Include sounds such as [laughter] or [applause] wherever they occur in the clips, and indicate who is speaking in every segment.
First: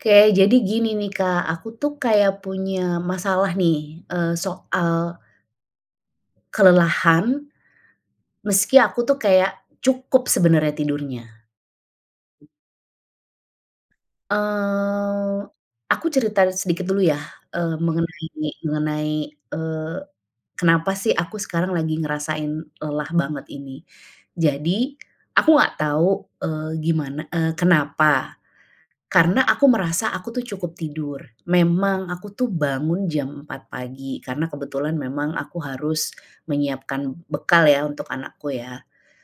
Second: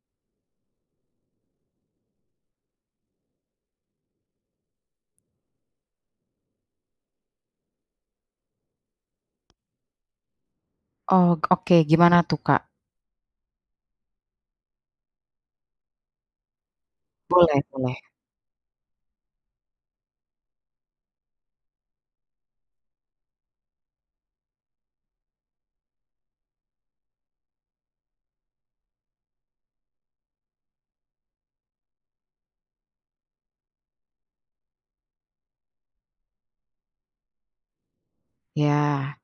Speaker 1: Oke. Jadi gini nih, Kak, aku tuh kayak punya masalah nih, eee, soal kelelahan. Meski aku tuh kayak, cukup sebenarnya tidurnya.
Speaker 2: Oh oke, gimana tuh, Kak?
Speaker 1: Eee, aku cerita sedikit dulu ya. E
Speaker 2: Boleh boleh.
Speaker 1: mengenai, mengenai, eee, kenapa sih aku sekarang lagi ngerasain lelah banget ini. Jadi, aku enggak tahu, eee, gimana, e kenapa? Karena aku merasa aku tuh cukup tidur. Memang aku tuh bangun jam 4 pagi, karena kebetulan memang aku harus, menyiapkan bekal ya, untuk anakku ya.
Speaker 2: Ya.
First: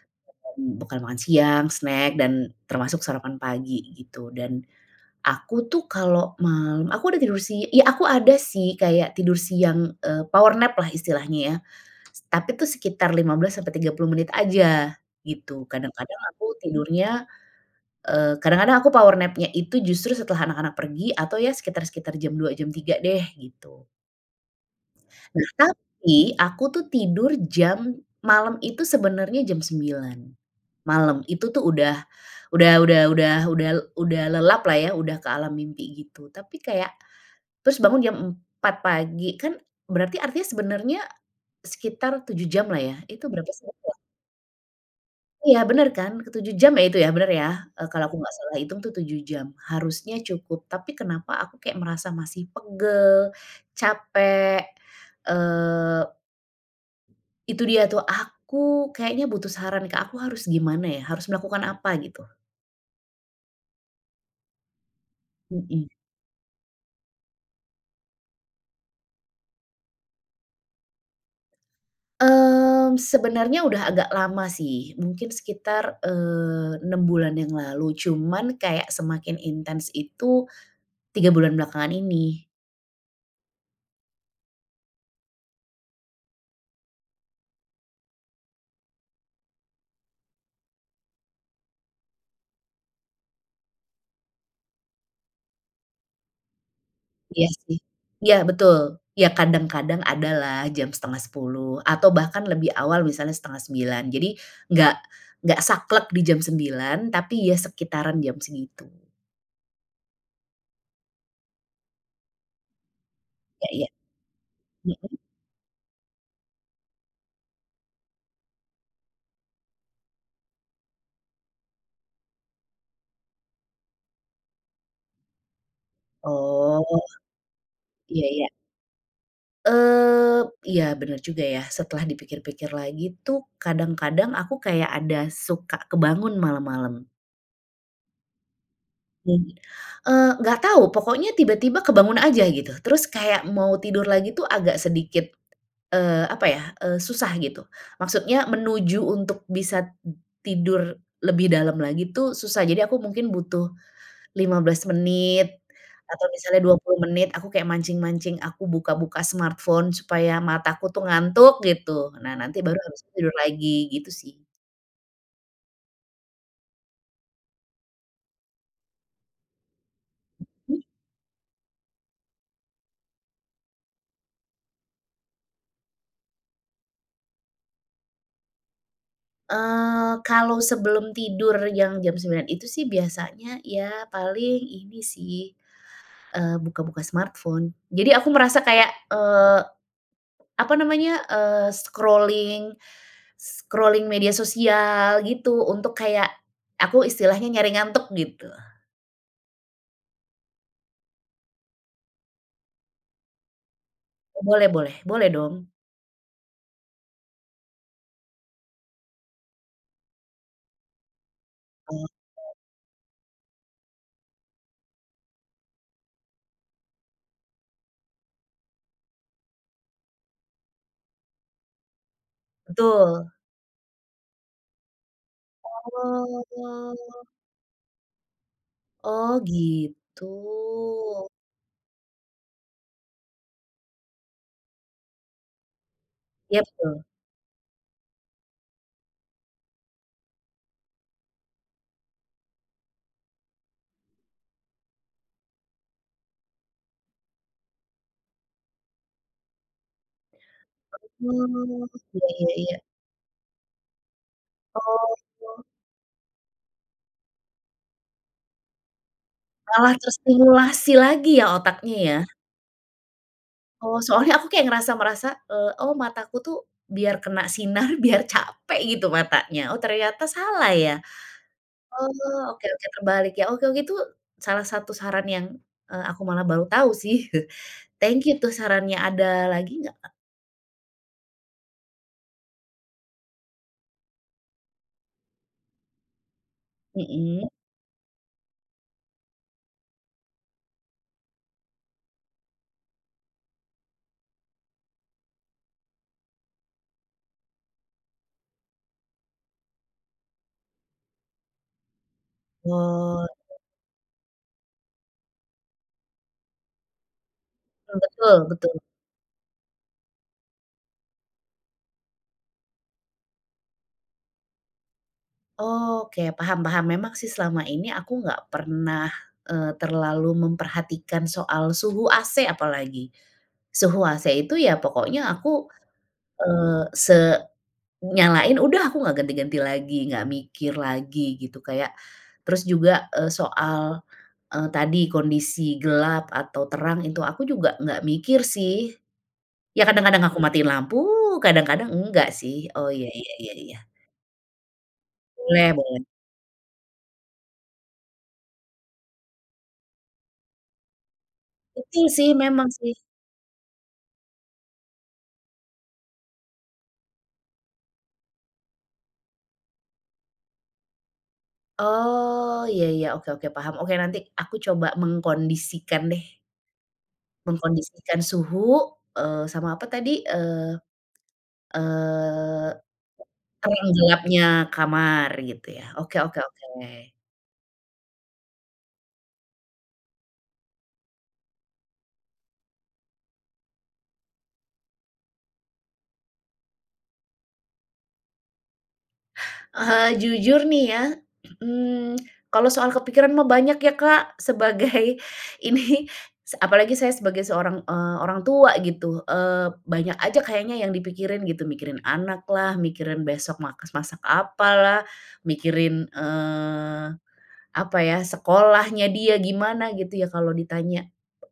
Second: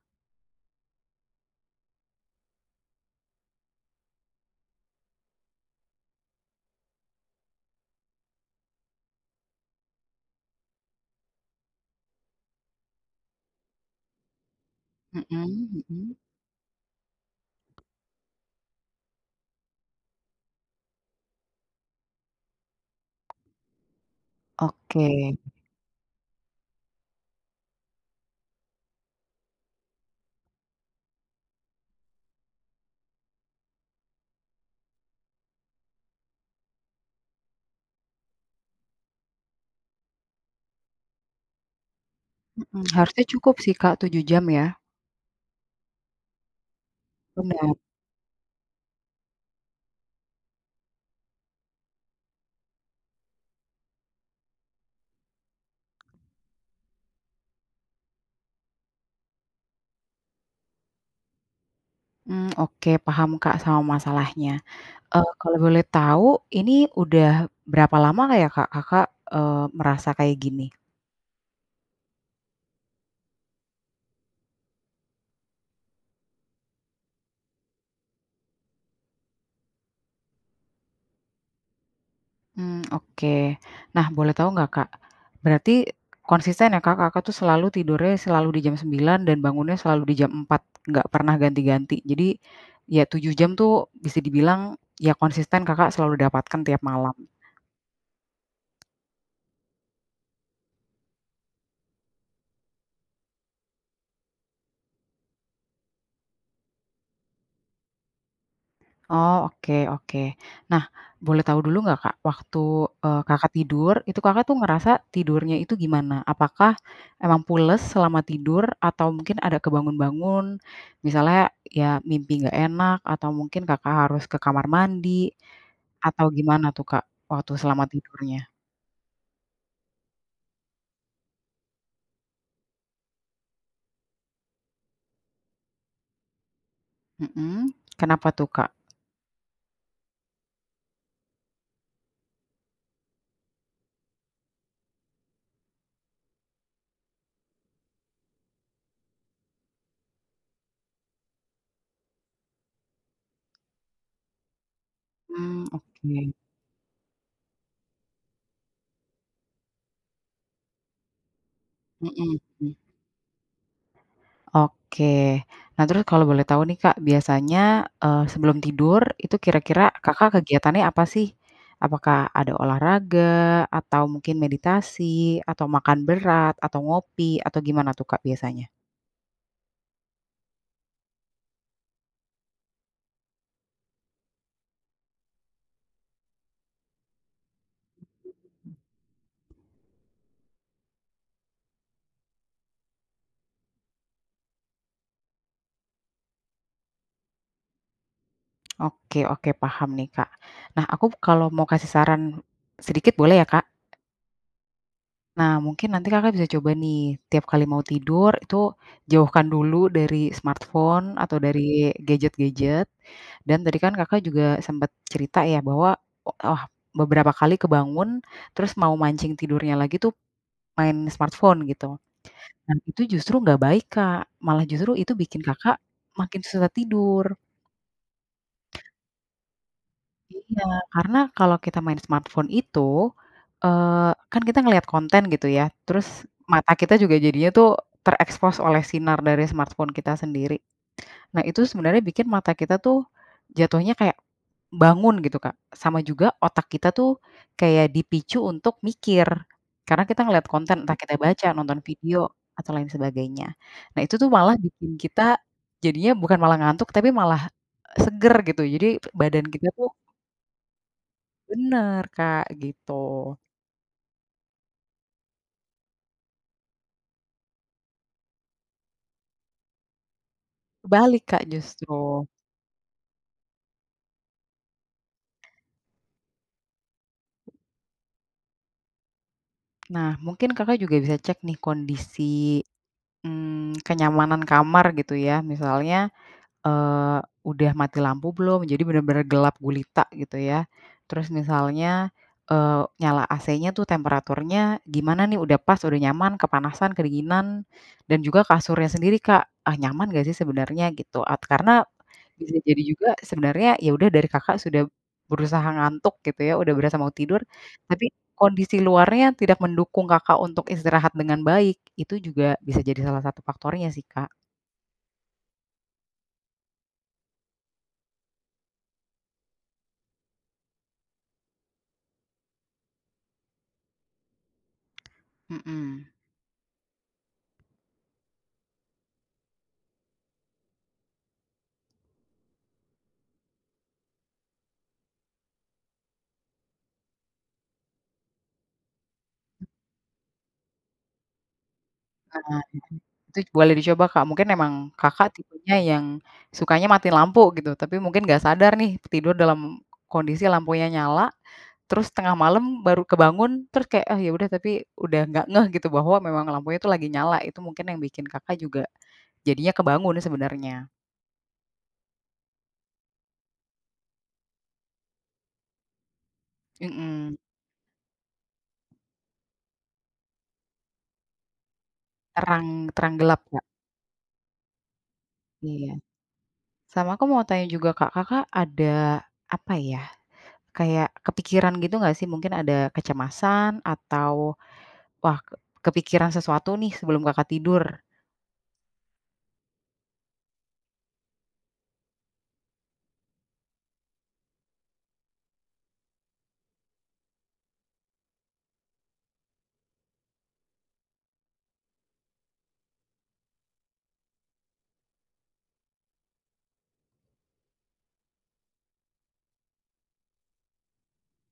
Speaker 1: Bekal makan siang, snack dan termasuk sarapan pagi, gitu. Dan, aku tuh kalau malam, aku udah tidur si ya aku ada sih kayak tidur siang, eee, power nap lah, istilahnya ya. Tapi tuh sekitar 15 sampai 30 menit aja, gitu.
Speaker 2: Mhm mhm.
Speaker 1: Kadang-kadang aku tidurnya, eee, kadang-kadang aku power nap-nya itu justru setelah anak-anak pergi, atau ya sekitar-sekitar jam 2 jam 3 deh, gitu.
Speaker 2: Oke.
Speaker 1: Nah, tapi aku tuh tidur jam malam itu sebenarnya jam 9.00 malam. Itu tuh udah udah udah udah udah udah lelap lah, ya, udah ke alam mimpi, gitu. Tapi, kayak terus bangun jam 4.00 pagi, kan, berarti artinya sebenarnya sekitar 7 jam lah
Speaker 2: Mhm,
Speaker 1: ya,
Speaker 2: harusnya
Speaker 1: itu berapa
Speaker 2: cukup
Speaker 1: sih,
Speaker 2: sih Kak,
Speaker 1: waktunya?
Speaker 2: 7 jam, ya?
Speaker 1: Iya, bener kan? Ke-7 jam ya, itu ya, benar, ya?
Speaker 2: Benar.
Speaker 1: Eee, kalau aku enggak salah hitung itu, 7 jam, harusnya cukup. Tapi, kenapa aku kayak merasa masih pegel, capek, eee itu dia tuh. Aku, kayaknya butuh saran Kak, aku harus gimana ya? Harus melakukan apa, gitu?
Speaker 2: Mmm, oke paham Kak, sama masalahnya, eee, kalau boleh
Speaker 1: Mhm.
Speaker 2: tahu, ini udah berapa lama nggak ya Kak, Kakak, eee, merasa, kayak gini?
Speaker 1: Mmm, sebenarnya sudah agak lama sih, mungkin sekitar, eee, 6 bulan yang lalu, cuma kayak semakin intens itu 3 bulan belakangan ini.
Speaker 2: Hmm, oke. Nah, boleh tahu nggak Kak? Berarti, konsisten ya, Kak? Kakak tuh, selalu tidurnya, selalu di jam 9.00 dan bangunnya selalu di jam 4.00, enggak pernah ganti-ganti. Jadi, ya 7 jam tuh, bisa dibilang, ya, konsisten Kakak selalu dapatkan tiap malam?
Speaker 1: Iya, sih. Iya, betul! Iya, kadang-kadang, ada lah, jam 9.30, atau bahkan lebih awal, misalnya 8.30. Jadi, enggak enggak saklek di jam 9.00, tapi, ya sekitaran jam segitu.
Speaker 2: Oh, oke oke. Nah, boleh tahu dulu nggak Kak, waktu, eee, Kakak
Speaker 1: Iya iya,
Speaker 2: tidur, itu Kakak tuh, ngerasa
Speaker 1: mhm?
Speaker 2: tidurnya itu, gimana? Apakah, emang pules selama tidur? Atau, mungkin ada kebangun-bangun? Misalnya, ya, mimpi nggak enak, atau mungkin Kakak harus ke kamar mandi? Atau, gimana tuh,
Speaker 1: Oh.
Speaker 2: Kak, waktu selama
Speaker 1: Iya iya.
Speaker 2: tidurnya?
Speaker 1: Eee, iya bener juga ya. Setelah dipikir-pikir lagi tuh kadang-kadang aku kayak ada suka kebangun malam-malam.
Speaker 2: Mhm, kenapa tuh Kak?
Speaker 1: Mhm, eee, enggak tahu, pokoknya tiba-tiba kebangun aja gitu. Terus kayak mau tidur lagi tuh agak sedikit, eee, apa ya, eee, susah gitu. Maksudnya menuju untuk bisa tidur lebih dalam lagi tuh susah. Jadi aku mungkin butuh 15 menit
Speaker 2: Mmm,
Speaker 1: atau
Speaker 2: oke.
Speaker 1: misalnya 20 menit, aku kayak mancing-mancing aku buka-buka smartphone supaya mataku tuh ngantuk gitu. Nah
Speaker 2: Mhm,
Speaker 1: nanti
Speaker 2: mmm.
Speaker 1: baru habis tuh tidur lagi gitu sih.
Speaker 2: Oke. Nah terus kalau boleh tahu nih, Kak, biasanya, eee, sebelum tidur itu kira-kira Kakak
Speaker 1: Mhm.
Speaker 2: kegiatannya apa sih? Apakah ada olahraga, atau mungkin meditasi, atau makan berat, atau ngopi atau gimana tuh Kak biasanya?
Speaker 1: Eee, kalau sebelum tidur yang jam jam 09.00 itu sih biasanya ya paling ini sih, eee, buka-buka smartphone, jadi aku merasa kayak, eee, apa namanya, eee, scrolling, scrolling media sosial gitu untuk kayak aku istilahnya nyari ngantuk gitu.
Speaker 2: Oke oke paham nih Kak. Nah, aku kalau mau kasih saran sedikit boleh ya Kak?
Speaker 1: Oh, boleh boleh. Boleh,
Speaker 2: Nah,
Speaker 1: dong.
Speaker 2: mungkin nanti Kakak bisa coba, nih. Tiap kali mau tidur, itu jauhkan dulu dari smartphone atau dari
Speaker 1: [unintelligible]
Speaker 2: gadget-gadget. Dan tadi kan Kakak juga sempet cerita ya, bahwa o ah, beberapa kali kebangun, terus mau mancing tidurnya lagi tuh, main smartphone, gitu. Nah, itu
Speaker 1: Betul.
Speaker 2: justru nggak baik, Kak. Malah justru itu bikin Kakak, makin susah tidur.
Speaker 1: Oh. Oh, gitu.
Speaker 2: Iya, karena kalau kita main smartphone itu, eee, kan kita ngeliat konten, gitu ya. Terus,
Speaker 1: Ya,
Speaker 2: mata kita
Speaker 1: betul.
Speaker 2: juga jadinya tuh, terekspos oleh sinar dari smartphone kita sendiri. Nah, itu sebenarnya bikin mata kita tuh, jatuhnya kayak bangun, gitu Kak. Sama juga otak kita tuh, kayak dipicu untuk mikir. Karena kita ngelihat konten, entah kita baca, nonton
Speaker 1: Oh, ya
Speaker 2: video,
Speaker 1: ya
Speaker 2: atau
Speaker 1: ya.
Speaker 2: lain sebagainya. Nah, itu tuh malah bikin kita,
Speaker 1: Oh.
Speaker 2: jadinya bukan malah ngantuk, tapi malah seger gitu, jadi badan kita tuh
Speaker 1: Malah terstimulasi lagi ya, otaknya,
Speaker 2: Bener
Speaker 1: ya.
Speaker 2: Kak, gitu.
Speaker 1: Oh, soalnya aku kayak ngerasa merasa, eee, "Oh, mataku tuh, biar kena sinar, biar capek, gitu, matanya." Oh, ternyata salah, ya?
Speaker 2: Kebalik Kak, justru.
Speaker 1: Oh, oke oke, terbalik ya. Okew, gitu, salah satu saran yang, eee, aku malah baru tahu, sih. [chuckles] Thank you tuh, sarannya. Ada lagi nggak,
Speaker 2: Nah,
Speaker 1: Kak?
Speaker 2: mungkin Kakak juga bisa cek nih, kondisi, mmm, kenyamanan kamar, gitu ya. Misalnya, eee,
Speaker 1: Mhm.
Speaker 2: udah mati lampu belum, jadi bener-bener gelap gulita, gitu ya. Terus misalnya, eee, nyala AC-nya tuh temperaturnya gimana nih, udah pas, udah nyaman, kepanasan, kedinginan? Dan juga kasurnya sendiri, Kak, ah, nyaman nggak sih, sebenarnya gitu. At karena, bisa jadi juga,
Speaker 1: Oh, [unintelligible]
Speaker 2: sebenarnya, ya udah dari Kakak sudah berusaha ngantuk, gitu ya, udah berasa mau tidur,
Speaker 1: Mmm,
Speaker 2: tapi
Speaker 1: betul betul.
Speaker 2: kondisi luarnya tidak mendukung Kakak untuk istirahat dengan baik. Itu juga bisa jadi salah satu faktornya sih, Kak.
Speaker 1: Oh, oke paham paham. Memang sih, selama ini aku enggak pernah, eee, terlalu memperhatikan soal suhu AC, apalagi. Suhu AC itu, ya pokoknya aku,
Speaker 2: Mhm.
Speaker 1: eee, se nyalain udah aku enggak ganti-ganti lagi, enggak mikir lagi, gitu, kayak terus juga soal, eee, tadi kondisi gelap atau terang, itu aku juga enggak mikir sih. Ya, kadang-kadang aku matiin lampu, kadang-kadang enggak
Speaker 2: Nah,
Speaker 1: sih. Oh, iya iya
Speaker 2: itu
Speaker 1: iya
Speaker 2: boleh
Speaker 1: iya.
Speaker 2: dicoba Kak, mungkin emang Kakak
Speaker 1: Boleh
Speaker 2: tipenya yang
Speaker 1: boleh.
Speaker 2: sukanya matiin lampu gitu, tapi mungkin nggak sadar nih, tidur dalam kondisi lampunya nyala.
Speaker 1: Penting
Speaker 2: Terus,
Speaker 1: sih,
Speaker 2: tengah
Speaker 1: memang
Speaker 2: malam
Speaker 1: sih
Speaker 2: baru kebangun, terus, kayak, "Ah, ya udah," tapi, udah nggak ngeh gitu, bahwa memang lampunya itu lagi nyala, itu mungkin yang bikin Kakak, juga jadinya kebangun sebenarnya.
Speaker 1: Oh, iya iya, oke oke, paham. Oke, nanti aku coba mengkondisikan deh
Speaker 2: Mhm.
Speaker 1: mengkondisikan suhu eee, sama apa tadi, eee, eee,
Speaker 2: Terang terang gelap, Kak?
Speaker 1: terang gelapnya kamar, gitu ya.
Speaker 2: Iya.
Speaker 1: Oke oke
Speaker 2: Sama
Speaker 1: oke.
Speaker 2: aku mau tanya juga Kak, Kakak ada, apa ya, kayak kepikiran gitu, nggak sih? Mungkin, ada kecemasan? Atau, "Wah, kepikiran sesuatu nih?" Sebelum Kakak tidur?
Speaker 1: Eee, jujur nih ya, mmm, kalau soal kepikiran mah banyak ya Kak, sebagai ini, s apalagi saya sebagai seorang, eee, orang tua gitu. Eee, banyak aja kayaknya yang dipikirin gitu, mikirin anak lah, mikirin besok makas masak apalah, mikirin, eee, apa ya, sekolahnya dia gimana gitu ya, kalau ditanya,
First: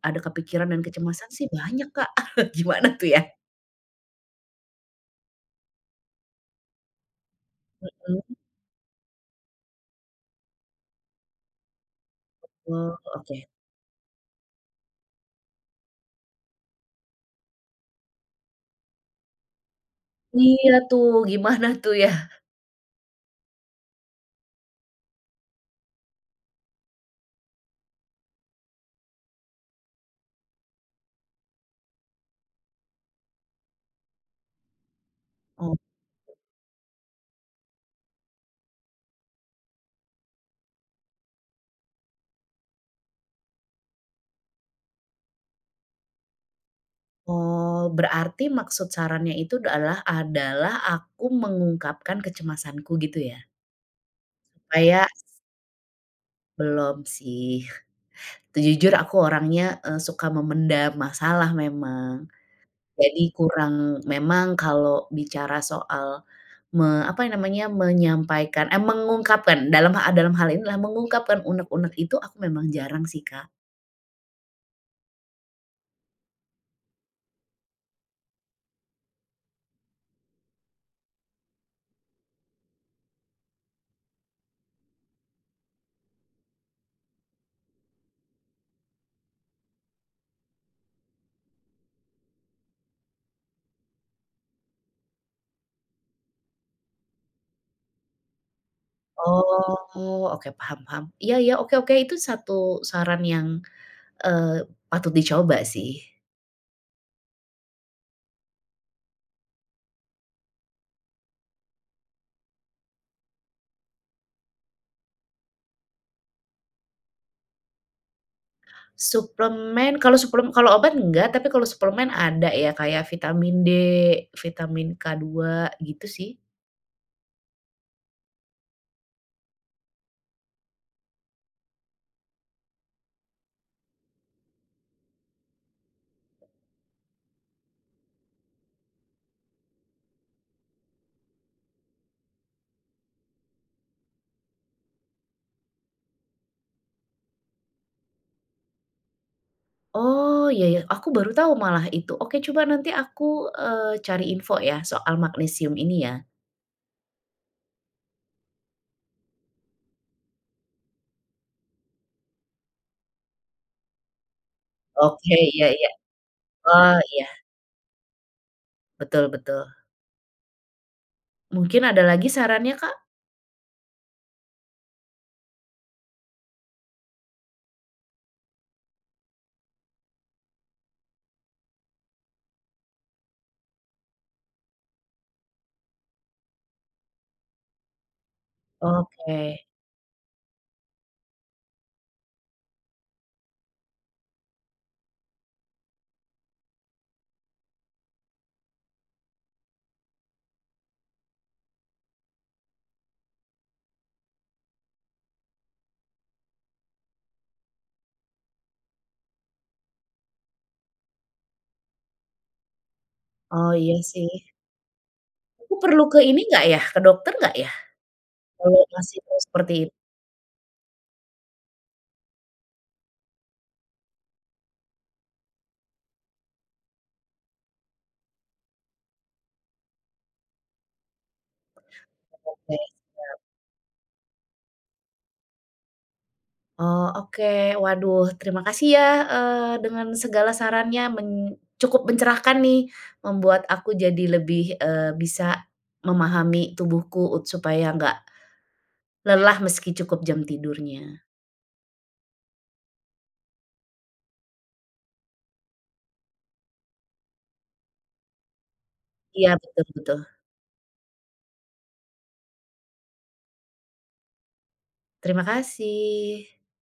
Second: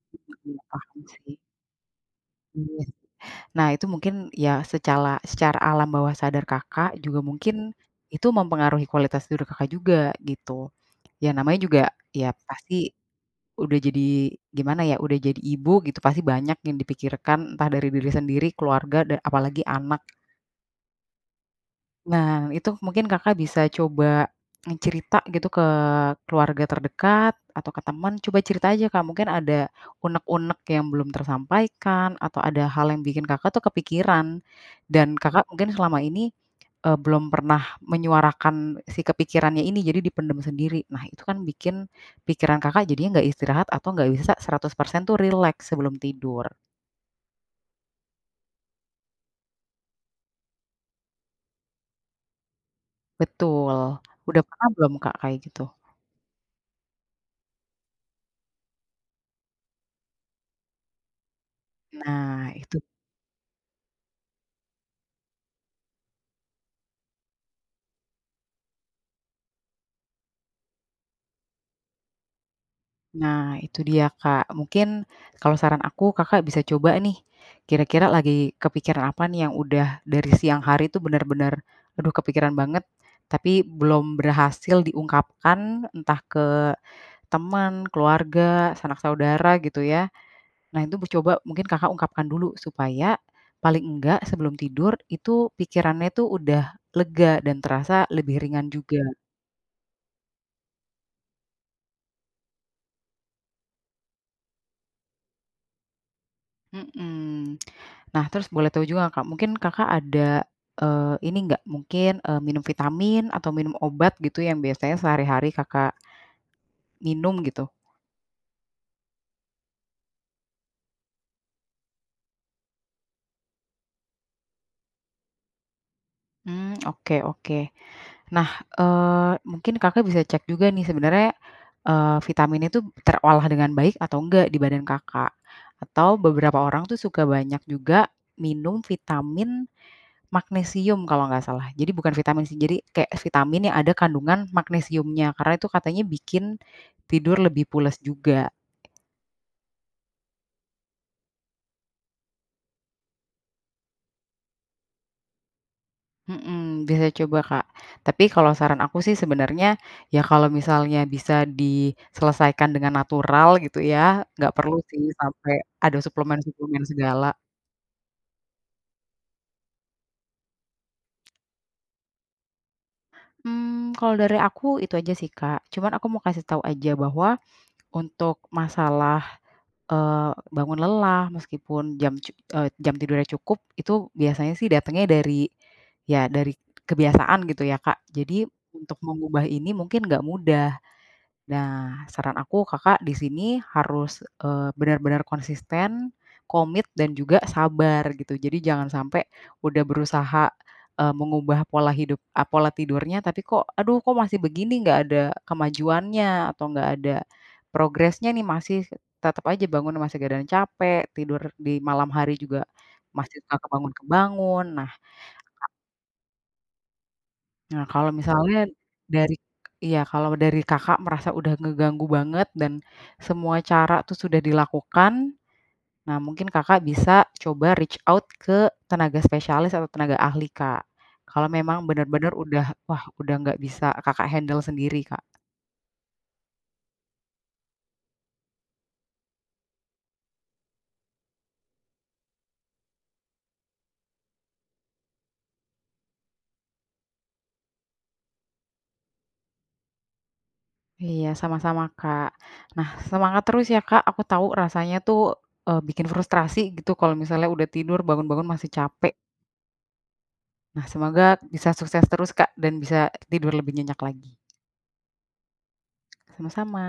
Speaker 1: ada
Speaker 2: Mmm, mhm,
Speaker 1: kepikiran dan
Speaker 2: paham
Speaker 1: kecemasan
Speaker 2: sih.
Speaker 1: sih banyak Kak. [chuckles]
Speaker 2: Iya.
Speaker 1: Gimana tuh ya?
Speaker 2: Nah itu mungkin, ya secala secara alam bawah sadar Kakak juga mungkin, itu
Speaker 1: Hmm.
Speaker 2: mempengaruhi kualitas tidur Kakak juga, gitu. Ya namanya juga, ya pasti,
Speaker 1: Oh, oke.
Speaker 2: udah jadi, gimana ya, udah jadi ibu gitu, pasti banyak yang dipikirkan entah dari diri sendiri, keluarga da apalagi anak.
Speaker 1: Iya tuh, gimana tuh ya?
Speaker 2: Nah, itu mungkin Kakak bisa coba, mencerita gitu ke keluarga terdekat atau ke teman, coba cerita aja Kak, mungkin ada unek-unek yang belum tersampaikan, atau ada hal yang bikin Kakak tuh kepikiran. Dan Kakak mungkin
Speaker 1: Oh.
Speaker 2: selama ini, e belum pernah menyuarakan si kepikirannya ini jadi dipendem sendiri. Nah itu kan bikin, pikiran Kakak jadinya nggak istirahat atau nggak bisa 100% tuh rileks sebelum tidur.
Speaker 1: Oh, berarti maksud sarannya itu dalah adalah aku mengungkapkan kecemasanku gitu ya?
Speaker 2: Betul, udah pernah belum,
Speaker 1: Supaya
Speaker 2: Kak, kayak gitu?
Speaker 1: Belum sih. Tuh jujur aku orangnya, eee, suka memendam masalah memang.
Speaker 2: Nah, itu
Speaker 1: Jadi kurang memang kalau bicara soal me apa ya namanya? Menyampaikan, eee, mengungkapkan dalam ah dalam hal ini lah mengungkapkan unek-unek itu aku memang jarang sih, Kak.
Speaker 2: Nah, itu dia, Kak, mungkin kalau saran aku, Kakak bisa coba nih, kira-kira lagi kepikiran apa nih yang udah dari siang hari tuh bener-bener, "Aduh kepikiran banget," tapi belum berhasil diungkapkan entah ke teman, keluarga, sanak saudara gitu ya. Nah itu bu coba mungkin, Kakak ungkapkan dulu supaya, paling enggak sebelum tidur, itu pikirannya tu udah lega dan terasa lebih ringan juga.
Speaker 1: Oh, oke, paham paham. Iya iya, oke oke, itu 1 saran yang, eee, patut dicoba sih.
Speaker 2: Mhm. Nah terus boleh tahu juga nggak Kak, mungkin Kakak ada, eee, ini nggak mungkin, eee, minum vitamin atau minum obat gitu yang biasanya sehari-hari Kakak minum gitu.
Speaker 1: Suplemen, kalau suplem kalau obat enggak. Tapi, kalau suplemen ada, ya, kayak Vitamin D, Vitamin K2, gitu sih.
Speaker 2: Mmm, [smacks lips] oke oke. Nah, eee, mungkin Kakak bisa cek juga nih, sebenarnya, eee, vitaminnya tuh, terolah dengan baik, atau enggak, di badan Kakak? Atau, beberapa orang tuh, suka banyak juga minum Vitamin Magnesium, kalau enggak salah. Jadi, bukan Vitamin C, jadi, kayak vitamin yang ada kandungan magnesiumnya. Karena, itu katanya bikin tidur lebih pules juga.
Speaker 1: Oh, iya iya, aku baru tahu malah, itu. Oke, coba nanti aku, eee, cari info ya, soal Magnesium ini ya.
Speaker 2: Mhm, bisa coba Kak. Tapi, kalau saran aku sih, sebenarnya, ya, kalau misalnya bisa diselesaikan dengan natural, gitu ya. Nggak perlu sih,
Speaker 1: Oke,
Speaker 2: sampai
Speaker 1: iya iya.
Speaker 2: ada suplemen-suplemen
Speaker 1: Oh, iya.
Speaker 2: segala.
Speaker 1: Betul betul. Mungkin, ada lagi sarannya Kak?
Speaker 2: Mmm, kalau dari aku itu aja sih Kak. Cuman, aku mau kasih tahu aja bahwa untuk masalah, eee, bangun lelah, meskipun jam cu eee, jam tidurnya cukup, itu biasanya sih datangnya dari ya, dari kebiasaan, gitu ya, Kak. Jadi, untuk mengubah
Speaker 1: Oke.
Speaker 2: ini mungkin nggak mudah. Nah, saran aku, Kakak di sini harus, eee, benar-benar konsisten, komit, dan juga sabar, gitu. Jadi, jangan sampai udah berusaha, eee, mengubah pola hidup eee, pola tidurnya, tapi kok, "Aduh, kok masih begini, enggak ada kemajuannya?" Atau, enggak ada progresnya nih, masih tetap aja bangunnya, masih badan capek, tidur di malam hari juga masih suka
Speaker 1: Oh, iya sih.
Speaker 2: kebangun-bangun. Nah
Speaker 1: Aku perlu ke ini enggak ya, ke dokter enggak ya?
Speaker 2: Nah, kalau misalnya
Speaker 1: Kalau masih
Speaker 2: dari
Speaker 1: seperti itu?
Speaker 2: iya, kalau dari Kakak merasa udah ngeganggu banget, dan, semua cara itu sudah dilakukan. Nah, mungkin Kakak bisa coba reach out ke tenaga spesialis, atau, tenaga ahli, Kak. Kalau memang benar-benar, udah,
Speaker 1: Oke,
Speaker 2: wah, udah
Speaker 1: siap.
Speaker 2: nggak bisa Kakak handle sendiri Kak.
Speaker 1: Oh, oke. Waduh, terima kasih ya, eee, dengan segala sarannya men cukup mencerahkan nih, membuat aku jadi lebih, eee, bisa memahami tubuhku supaya nggak lelah, meski cukup jam tidurnya.
Speaker 2: Iya, sama-sama Kak. Nah, semangat terus ya, Kak, aku tahu rasanya tuh, eee, bikin frustrasi gitu, kalau misalnya udah tidur, bangun-bangun masih capek.
Speaker 1: Iya, betul betul.
Speaker 2: Nah, semoga bisa sukses terus Kak, dan bisa tidur lebih nyenyak lagi.
Speaker 1: Terima kasih.
Speaker 2: Sama-sama.